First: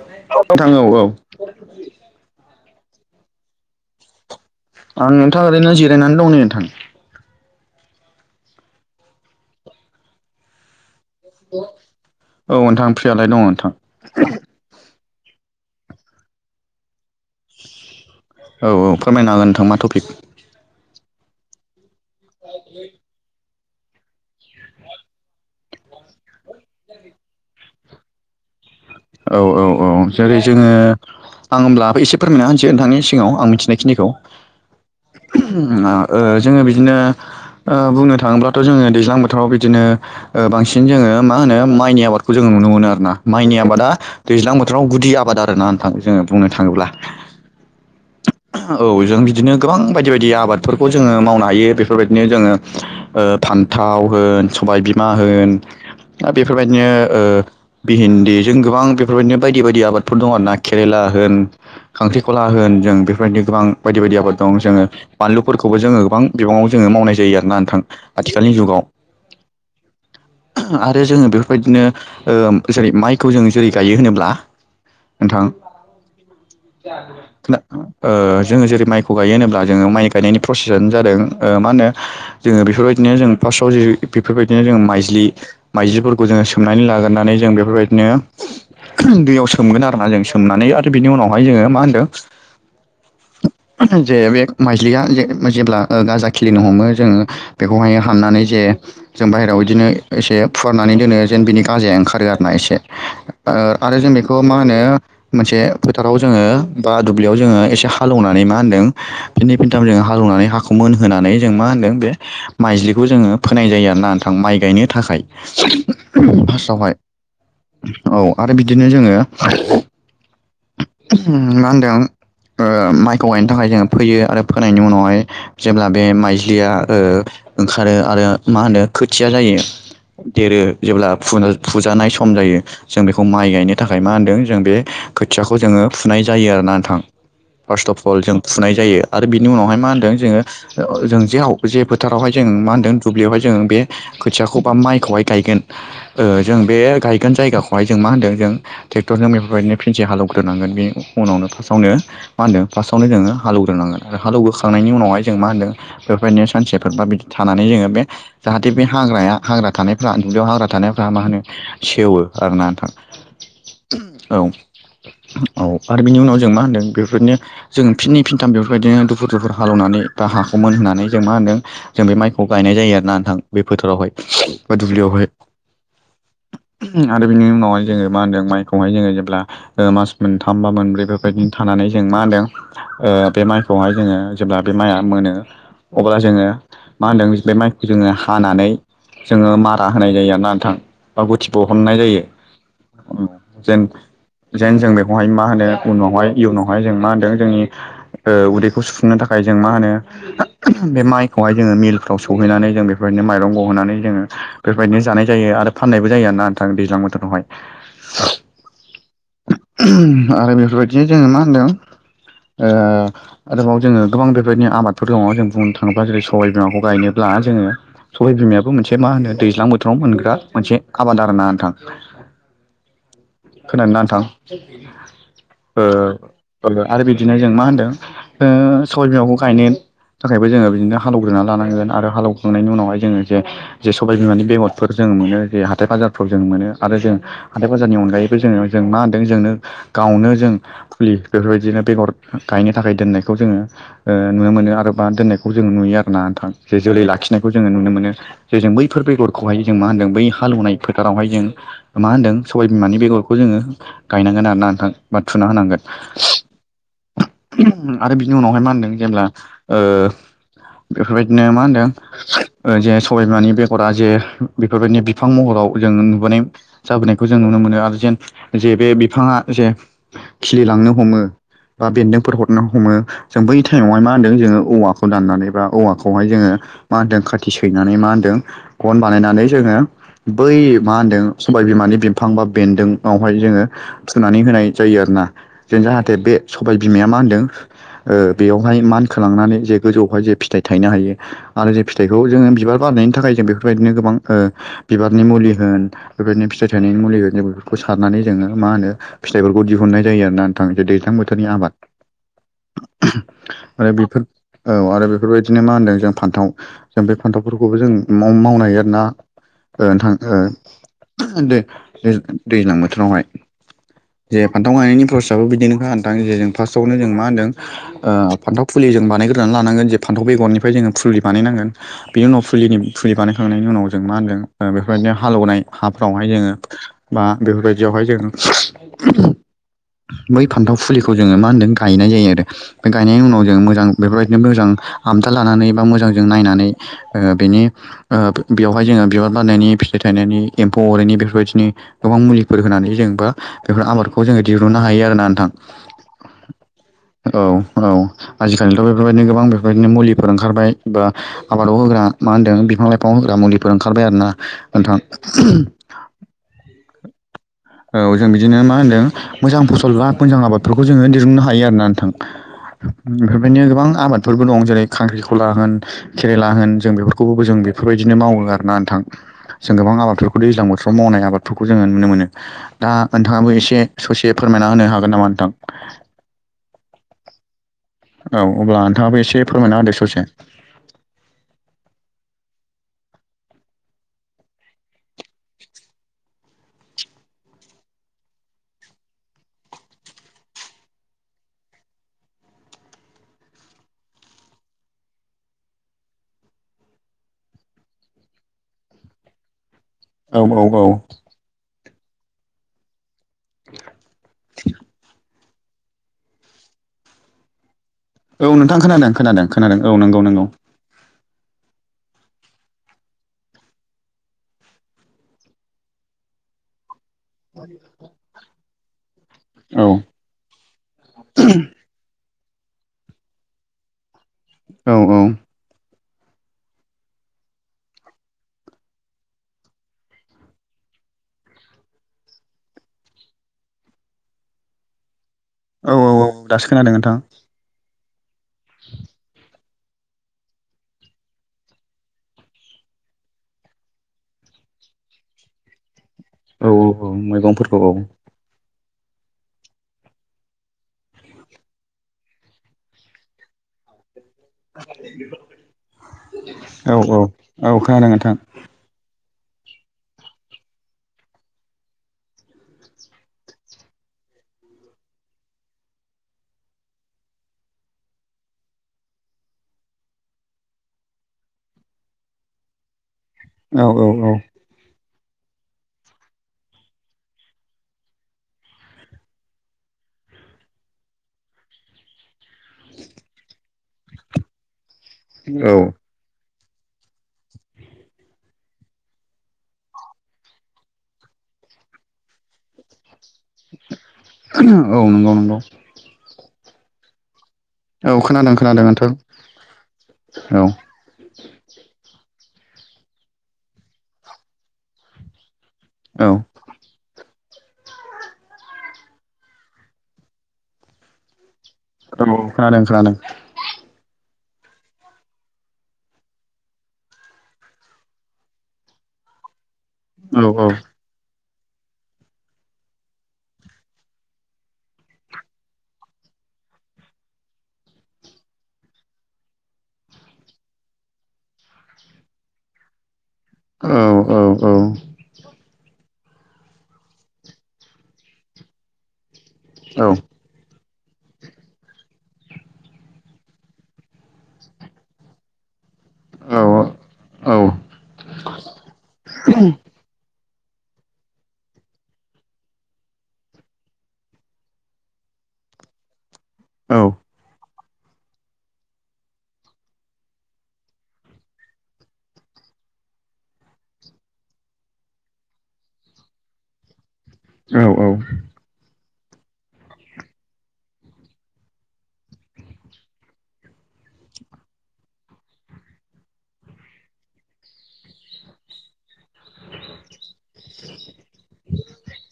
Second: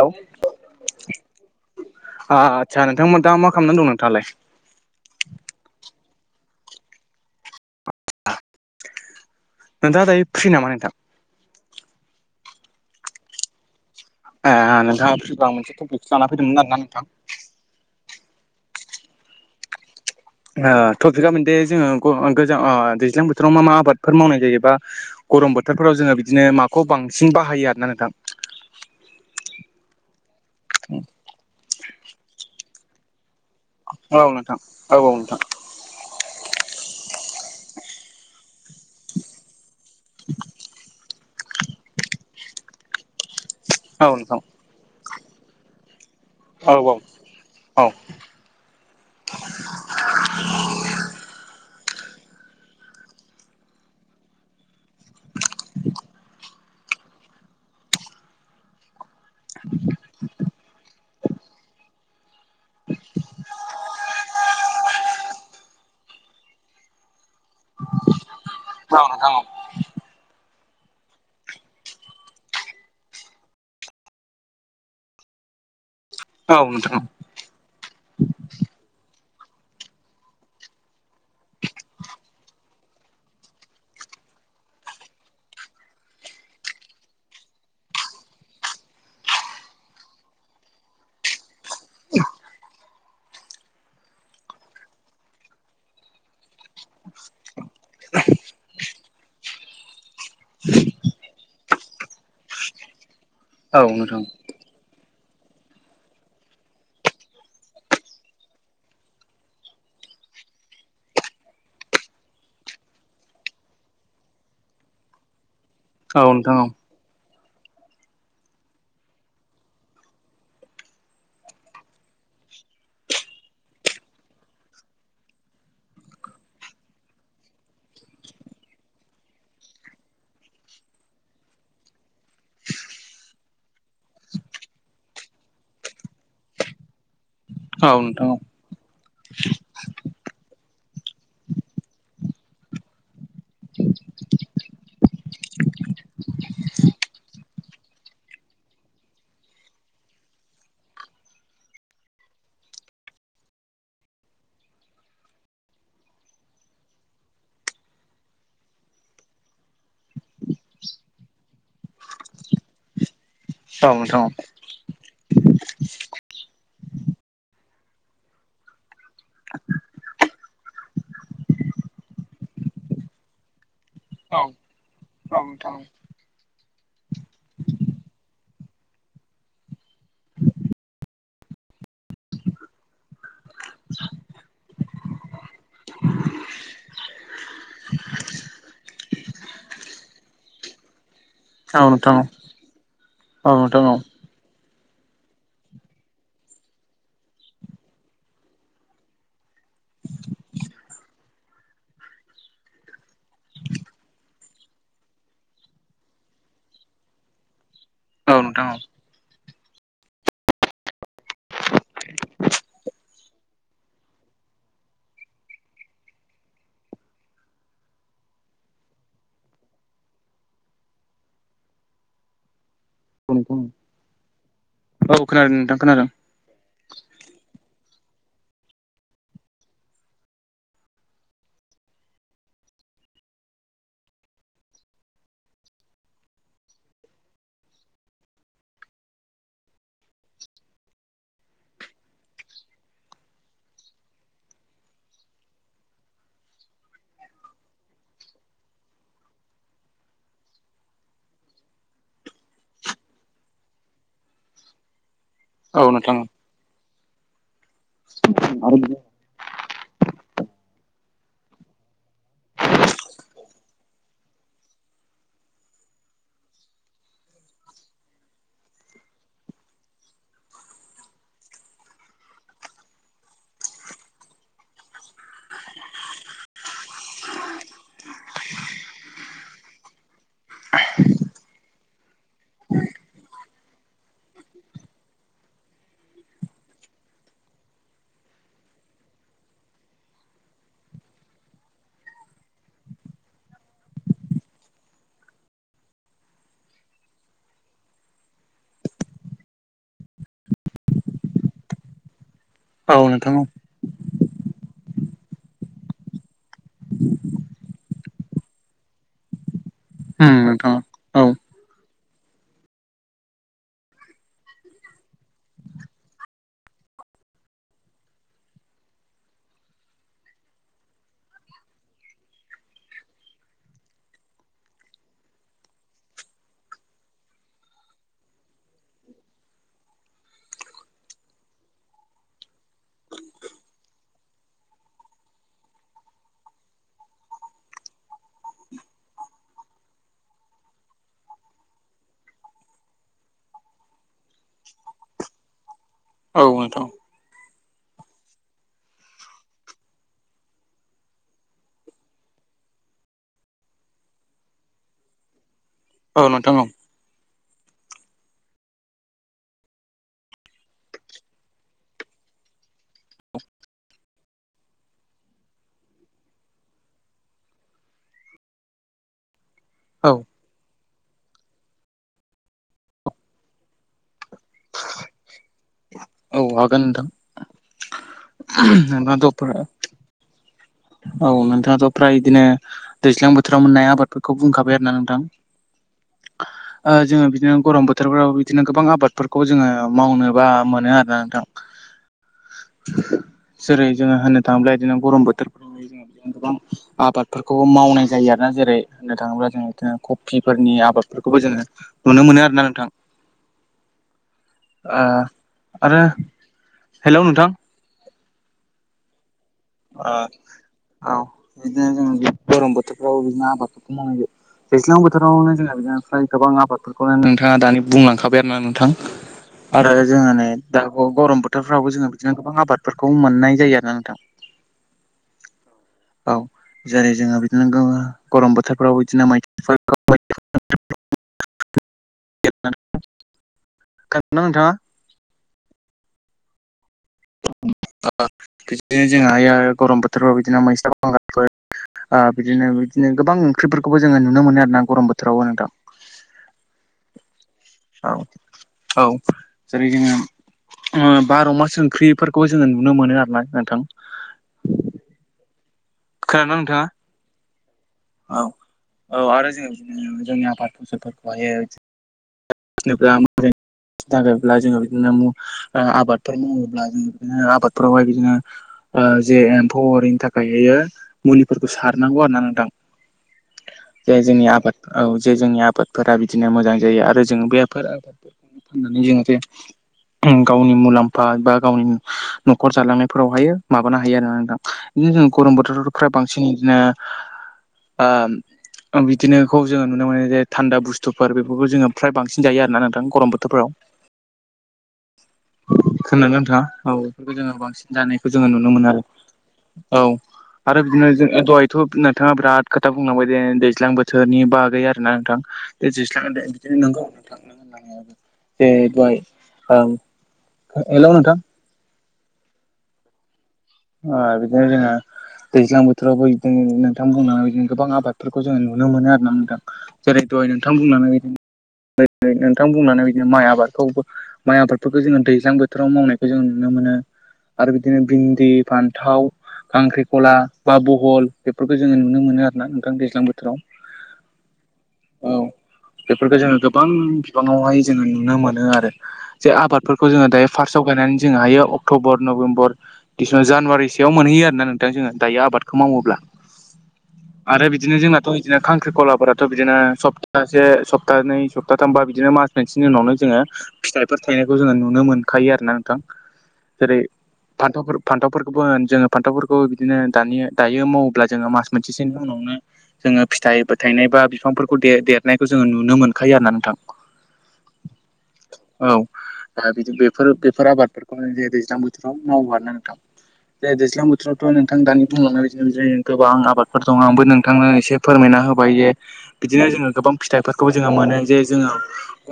Hello नोंथां औ औ आ आदसा नोंथां-नोंथाङा मा खालामनानै दं नोंथाङालाय? आं नोंथा ओरैनो जिरायनानै दं नै नोंथां नोंथाङा दायो फ्रि नामा नोंथां? औ नोंथां प्रियालाय दङ नोंथां ए नोंथाङा फ्रिबा मोनसे टपिकसो लानानै फैदोंमोन आरो ना नोंथां औ औ फोरमायना हो नोंथां मा टपिक ओ टपिकआ मोन बे जोङो गोजां ओ दैज्लां बोथोराव मा मा आबाद फोर मावनाय जायोबा गरम बोथोरफोराव जोङो बिदिनो माखौ बांसिन बाहायो आरोना नोंथां औ औ औ जेरै जोङो आं होमब्ला एसे फोरमायना होनसै नोंथांनि सिगाङाव आं मि मिथिनायखिनिखौ औ नोंथां औ औ नोंथां ओहोम ओ जोङो बिदिनो ओ बुंनो थाङोब्लाथ' जोङो दैज्लां बोथोराव बिदिनो ओ बांसिन जोङो मा मा होनो माइनि आबादखौ जों नुनो मोनो आरो ना माइनि आबादा औ नोंथां दैज्लां बोथोराव गुदि आबाद आरोना नोंथां जोङो बुंनो औ थाङोब्ला औ औ जों बिदिनो गोबां बायदि-बायदि आबादफोरखौ जोङो मावनो हायो बेफोर बेफोरबायदिनो जोङो फान्थाव होन सबायबिमा होन आरो बेफोरबायदिनो ओ भेहेन्दि जों गोबां बेफोरबायदिनो बायदि-बायदि आबादफोर दं आरो ना केेरेला होन खांख्रिखला होन जों बेफोरबायदि गोबां बायदि-बायदि आबाद दं जोङो बानलुफोरखौ खौबो जो गोबां बिबाङाव जोङो मावनाय जायो आरो ना नोंथां आथिखालनि जुगाव [unintelligible] आरो जोङो बेफोरबायदिनो ओ जेरै माइखौ जों जेरै गायो होनोब्ला नोंथां औ औ नोंथां औ नोंथां ओ जोङो जेरै माइखौ खौ गायो होनोब्ला जोङो माइ गायनायनि प्रसेसानो जादों मा होनो जोङो बेफोरबायदिनो जों फार्स्टआव जि बेफोरबायदिनो जों माइजलि माइजलिफोरखौ जोङो सोमनानै लाग्रानै जों बेफोरबायदिनो दैयाव सोमगोन आरोना जों सोमनानै आरो बिनि उनावहाय जोङो मा होनदों [inaudible] जे बे माइस्लिया जे जेब्ला गाजा खिलिनो हमो जोङो बेखौहाय हाननानै जे जों बाहेरायाव बिदिनो एसे फुवारनानै दोनो जेन बिनि गाजाया ओंखारो आरो ना एसे ओ औ नोंथां औ आरो जों नोंथां बेखौ मा होनो मोनसे फोथाराव जोङो बा दुब्लियाव जोङो एसे हालौनानै मा होनदों फिननै फिनथाम जों हालौनानै हाखौ मोनहोनानै जों मा होनदों बे माइज्लिखौ जोङो फोनाय जायो आरोना नोंथां माइ गायनो थाखाय। [unintelligible] औ नोंथां औ फार्स्टआवहाय औ आरो बिदिनो जोङो मा होनदों? ओ माइखौ गायनो थाखाय जोङो फोयो आरो फोनायनि उनावहाय जेब्ला बे माइज्लिया ओ ओंखारो आरो मा होनो खोथिया जायो। देरो जेब्ला फुनो फुजानाय सम जायो। जों बेखौ माइ गायनो थाखाय मा होनदों जों बे खोथियाखौ जोङो फुनाय जायो आरोना नोंथां। फार्स्ट औ अफ अल नोंथां जों औ फुनाय जायो आरो बिनि उनावहाय मा होनदों। जोङो जों जेव जे फोथारावहाय जों मा होनदों दुब्लियावहाय जों बे खोथियाखौ बा माइखौहाय गायगोन ओ जों बे गाय गोन जायगाखौहाय जों मा होनदों जों ट्रेक्टरजों बेफोरबायदिनो फिनसे हालौग्रोनांगोन बेनि उनाव फार्स्टआवनो मा होन्दों फार्स्टआवनो जोङो हालौग्रोनांगोन आरो हालौग्रोखांनायनि उनावहाय जों मा होनदों बेफोरबायदिनो सानसेफोर बा बिदि थानानै जोङो बे जाहाथे बे हाग्राया हाग्रा थानायफ्रा दुब्लियाव हाग्रा थानायफ्रा मा होनो सेवो आरो ना नोंथां। औ नोंथां औ आरो बिनि उनाव जों मा होनदों। बेफोरदिनो जों फिनै फिनथाम बेफोरबायदिनो दुफुर दुफुर हालेवनानै बा हा मोन होननानै जों मा होनदों जों बे माइखौ गायनाय जायो आरोना नोंथां। बे फोथारावहाय बा दुब्लियावहाय आरो बिनि उनावहाय जोङो मा होनदों माइखौहाय जोङो जेब्ला ओ मास मोनथाम बा मोनब्रै बेफोरबायदि थानानै जों मा होनदों ओ बे माइखौहाय जोङो जेब्ला बे माइआ मोनो अब्ला जोङो मा होनदों बे माइखौ जोङो हानानै जोङो मारा होनाय जायो आरोना नोंथां। बा गुथि औ औ बहननाय नोंथां जायो जेन जेन जों बेहाय मा होनो उनावहाय इयुनावहाय जों मा होनदों जोंनि ओ उदैखौ सुफुंनो थाखाय जों मा होनो बे माइखौहाय जोङो मिलफ्राव सहैनानै जों बेफोर बिदिनो माइरं गहोनानै जोङो बेफोरबायदिनो जानाय जायो आरो फाननायबो जायो आरोना नोंथां दैज्लां बोथोरावहाय। औ नोंथां औ। आरो बेफोरबायदिनो जोङो मा होनदों ओ आरोबाव जोङो गोबां बेबायदिनो आबादफोर दङ जों बुंनो थाङोब्ला जेरै सबबाय बिमाखौ गायनोब्ला दा जोङो सबाय बिमायाबो मोनसे मा होनो दैज्लां बोथोराव मोनग्रा मोनसे आबाद आरो ना नोंथां। [unintelligible] खोनादों ना नोंथां औ खोनादों नोंथां खोनादों ओ आरो बिदिनो जों मा होनदों? ओ सबाय बिमाखौ गायनो थाखायबो जोङो बिदिनो हालौग्रोना लानांगोन आरो हालौखांनायनि उनावहाय जोङो जे जे सबाय बिमानि बेगरफोर जों जों मोनो जे हाथाय बाजारफ्राव जों मोनो आरो जों हाथाय बाजारनि अनगायैबो जोङो जों मा होनदों जोंनो गावनो जों फुलि बेफोरबायदिनो बेगर गायनो थाखाय दोननायखौ जोङो नुनो मोनो आरो बा दोननायखौ जों नुयो आरोना नोंथां। जे जोलै लाखिनायखौ जोङो नुनो मोनो जे जों बैफोर बेगरखौहाय जों मा होनदों बै हालौनाय फोथारावहाय जों मा होनदों सबाय बिमानि बेगर खौ जोङो गायनांगोन आरो नोंथां बा थुना होनांगोन। औ नोंथां आरो बिनि उनावहाय मा आरो होनदों जेब्ला बेफोरबायदिनो मा होनदों जे सबाय बिमानि बेगरा जे बेफोरबायदिनो बिफां महराव जों नुबाय जाबोनायखौ जों नुनो मोनो आरो जेन जे बे बिफाङा जे खिलिलांनो हमो। बा बेन्दोंफोर हरनो हमो जों बै टाइमावहाय मा होनदों जोङो औवाखौ दाननानै बा औवाखौहाय जोङो मा होनदों खाथि सैनानै मा होनदों गन बानायनानै जोङो बै मा होनदों [unintelligible] बिफां बा बेन्दों उनावहाय जोङो फुनानै होनाय जायो आरोना जेन जाहाथे बे सबाय बिमाया मा होनदों बेयावहाय मानखोलांनानै जे गोजौआवहाय जे फिथाइ थायनो हायो आरो जे फिथाइखौ जों बिबार बार थाखाय जों बेफोरबायदिनो गोबां बिबारनि मुलि होन बेबायदिनो फिथाइ थाइनायनि मुलि होन जों बे खौ सारनानै जोङो मा होनो फिथाइफोरखौ दिहुननाय जायो आरोना नोंथां जे दैज्लां बोथोरनि आबाद। औ नोंथां औ। आरो बेफोर औ आरो बेफोरबायदिनो मा होनदों जों फान्थाव जों बे फान्थावफोरखौबो जों माव-मावनो हायो आरोना उम औ नोंथां [unintelligible] दे दैज्लां बोथोरावहाय। जे फान्थाव गायनायनि प्रसेसाबबो बिदिनो नोंथां जे जों फास्टआवनो जों मा होनदों फान्थाव फुलि जों बानायग्रोनानै लानांगोन जे फान्थाव बेगरनिफ्राय जोङो फुलि बानायनांगोन बिनि उनाव फुलिनि फुलि बानाय खांनायनि उनाव जों मा होनगोन बेफोरबायदिनो हालेवनाय हाफोरावहाय जोङो बा बेफोरबायदियावहाय जों [inaudible] बै फान्थाव फुलिखौ जोङो मा होनदों गायनाय जायो आरो बे गायनायनि उनाव जों मोजां बेफोर बायदिनो मोजां हमथा लानानै बा मोजांजों नायनानै बेनि बेयावहाय जोङो बिबार बारनायनि फिथाइ एम्फौ अरिनि बेफोरबायदिनो गोबां मुलिफोर होनानै जों बा बेफोर आबादखौ जोङो दिहुननो हायो आरोना नोंथां। औ नोंथां। औ औ आजि खालिथ' बेफोर बायदिनो गोबां बेफोरबायदिनो मुलिफोर ओंखारबाय बा आबादाव होग्रा मा होनदों बिफां लाइफां होग्रा मुलिफोर ओंखारबाय आरोना नोंथां। औ नोंथां औ। औ जों बिदिनो मा होन्दों मोजां फसल बा मोजां आबादफोरखौ जोङो दिरुननो हायो आरोना नोंथां। बेफोर [unintelligible] गोबां आबादफोरबो दं जेरै खांख्रि खला होन केेरेला होन जों बेफोरखौबो जों बेफोरबायदिनो मावो आरोना नोंथां जों गोबां औ औ आबादफोरखौ दैजां बोथोराव मावनाय आबाद फोरखौ जोङो नुनो मोनो दा नोंथाङाबो एसे ससे फोरमायना होनो हागोन नामा नोंथां? औ हागोन नोंथां। औ अब्ला नोंथाङाबो नोंथाङाथ' एसे फोरमायना होदो ससे। औ नोंथाङाथ' फ्राय बिदिनो दैज्लां बोथोराव मोननाय आबादफोरखौ बुंखाबाय आरोना नोंथां। [inaudible] जोङो बिदिनो गरम बोथोरफ्राव बिदिनो गोबां आबादफोरखौ जोङो मावनो बा मोनो आरोना नोंथां। जेरै जोङो होननो थाङोब्ला बिदिनो गरम बोथोर [unintelligible] आबादफोरखौबो मावनाय जायो आरोना जेरै होननो थाङोब्ला जोंङो औ औ कफिफोरनि औ आबादफोरखौबो जोङो नुनो मोनो आरोना नोंथां। ओ आरो हेलौ नोंथां? औ नोंथां खोनादों खोनादों खोनादों औ ओ नंगौ नंगौ। औ बिदिनो जों गरम बोथोरफ्रावबो बिदिनो आबादफोरखौ मावनाय जायो। दैज्लां बोथोरावनो जोंहा बेनिफ्राय गोबां आबादफोरखौनो नोंथाङा दानि बुंलांखाबाय आरोना नोंथां। औ आरो जोङो नै दाबाव गरम बोथोरफ्रावबो जोङो बिदिनो गोबां आबादफोरखौ मोननाय जायो आरोना नोंथां। औ औ। औ जेरै जोङो बिदिनो गरम बोथोरफ्राव बिदिनो [unintelligible] [unintelligible] [unintelligible] खोनादोंना नोंथाङा? औ औ औ दासो खोनादों नोंथां। [unintelligible] बिदिनो जों [unintelligible] गरम बोथोरफ्राव बिदिनो मैस्ला बांगालफोर आ, बिदिनो बिदिनो गोबां ओंख्रिफोरखौबो जोङो नुनो मोनो आरोना गरम बोथोरावबो नोंथां। औ औ औ मैगंफोरखौ औ‌। औ औ जेरै जोङो बार' मास ओंख्रिफोरखौबो जोङो नुनो मोनो आरोना नोंथां। खोनादोंना नोंथाङा? औ औ औ। खोनादों नोंथां। औ औ आरो जोङो ओम जोंनि आफाद फसलफोरखौ हायो [unintelligible] नोब्ला मो [unintelligible] थाखायब्ला जोङो बिदिनो मु आ-आबादफोर मावोब्ला जों बिदिनो आबादफोरावहाय बिदिनो ओ, जेरै एम्फौ अरैनि थाखाययो मुलिफोरखौ सारनांगौ आरो ना नोंथां। औ औ जे औ जोंनि आबाद औ जे जोंनि आबादफोरा बिदिनो मोजां जायो आरो जों बेफोर मानि जों बे गावनि मुलाम्फा बा गावनि न'खर जालांनायफोरावहायो माबानो हायो आरो नोंथां। बिदिनो जों गरम औ बोथोरफ्रा बांसि नो ओ, बिदिनोखौ जोङो नुनो मोनो जे थान्दा बुस्थुफोर बेफोरखौ जोङो फ्राय बांसिन जायो आरो ना नोंथां गरम बो औ नंगौ नंगौ। आ ओ बेखौ जों बांसिन औ जानायखौ जोङो खोनादों नुनो खोनादों मोनो आरो नोंथां औ औ आरो बिदिनो जो दहायथ' नो थाङा बिराद खोथा बुंलांबाय दे दैज्लां बोथोरनि बागै आरो ना नोंथां। ए जिस्लां औ ए, दहाय ओ, हेल' नोंथां औ, खोनादों खोनादों। ओ, बिदिनो जोङो दैज्लां बोथोरावबो बिदिनो नोंथां बुंनानैदि गोबां आबादफोरखौ जोंङो नुनो मोनो आरो ना नोंथां। जेरै औ दहाय नोंथां बुंलांनाय बादिनो नो-नोंथां बुंलांनाय बादिनो माइ आबादखौबो माइ आबादफोरखौ जोङो दैज्लां बोथोराव मावनायखौ जों नुनो मोनो। आरो बिदिनो भिनदि फान्थाव खांख्रिख'ला बा बहल बेफोरखौ जोङो नुनो मोनो आरो ना नोंथां दैज्लां बो औ औ औ। बेफोरखौ जोङो गोबां बिबाङावहाय जोङो नुनो मोनो आरो जे आबादफोरखौ जोङो दायो फार्स्ट आव गायनानै जोङो हायो अक्ट'बर, नभेम्बर, दिसेमबर जानुवारिसोयाव मोनहैयो आरो नोंथां जोङो। दायो आबाद खौ मावोब्ला आरो बिदिनो जोंनाथ' बिदिनो खांख्रिखलाफोराथ' बिदिनो सब तासे सप्तानै सप्ताथामबा बिदिनो मास मोनसेनि उनावनो जोङो फिथाइफोर थायनायखौ जोङो नुनो मोन खायो आरो ना नोंथां। जेरै फान्थावफोर फान्थावफोरखौबो होन जोङो फान्थावफोरखौ बिदिनो दानि दायो मावोब्ला जोङो मास मोनसेसोनि उनावनो जोङो फिथाइ फोथायनाय बा बिफांफोरखौ दे-देरनायखौ जोङो नुनो मोनखायो आरो ना नोंथां। औ औ। औ दा बिदि बेफोर बेफोर आबादफोरखौ दैज्लां बोथोराव मावो नोंथां। जे दैज्लां बोथोरावथ' नोंथां दानि बुंलांनाय बिदिनो जों गोबां आबादफोर दङ आंबो नोंथांनो एसे फोरमायना हो बाय जे बिदिनो जोङो गोबां फिथफोरखौबो जोङो मोनो जे जो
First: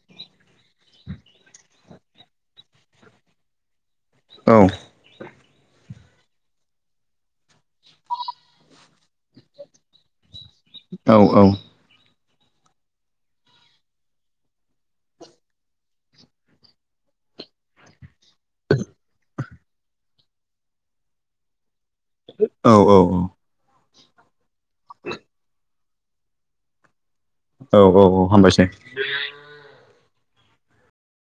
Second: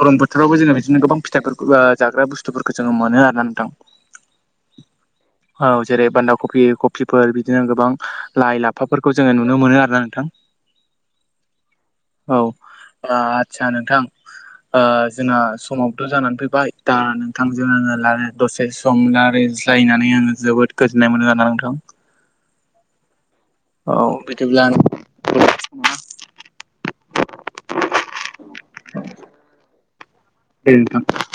गरम बो थोरावबो जोङो बिदिनो गोबां फिथाइफोरखौ आ, जाग्रा बुस्थुफोरखौ जोङो मोनो आरो ना नोंथां। औ जेरै बान्दा कफि कफिफोर बिदिनो गोबां लाइ लाफाफोरखौ जोङो नुनो मोनो आरो ना नोंथां। औ औ। औ, आ आदसा नोंथां ओ, जोंना समावथ' जानानै फैबाय दा नोंथांजों आङो लाराय दसे सम लारा ज्लायनानै आङो जोबोद गोजोननाय मोनो आरो ना नोंथां। औ औ औ। औ बिदिब्ला [inaudible] औ औ औ हामबायसै। दे नोंथां।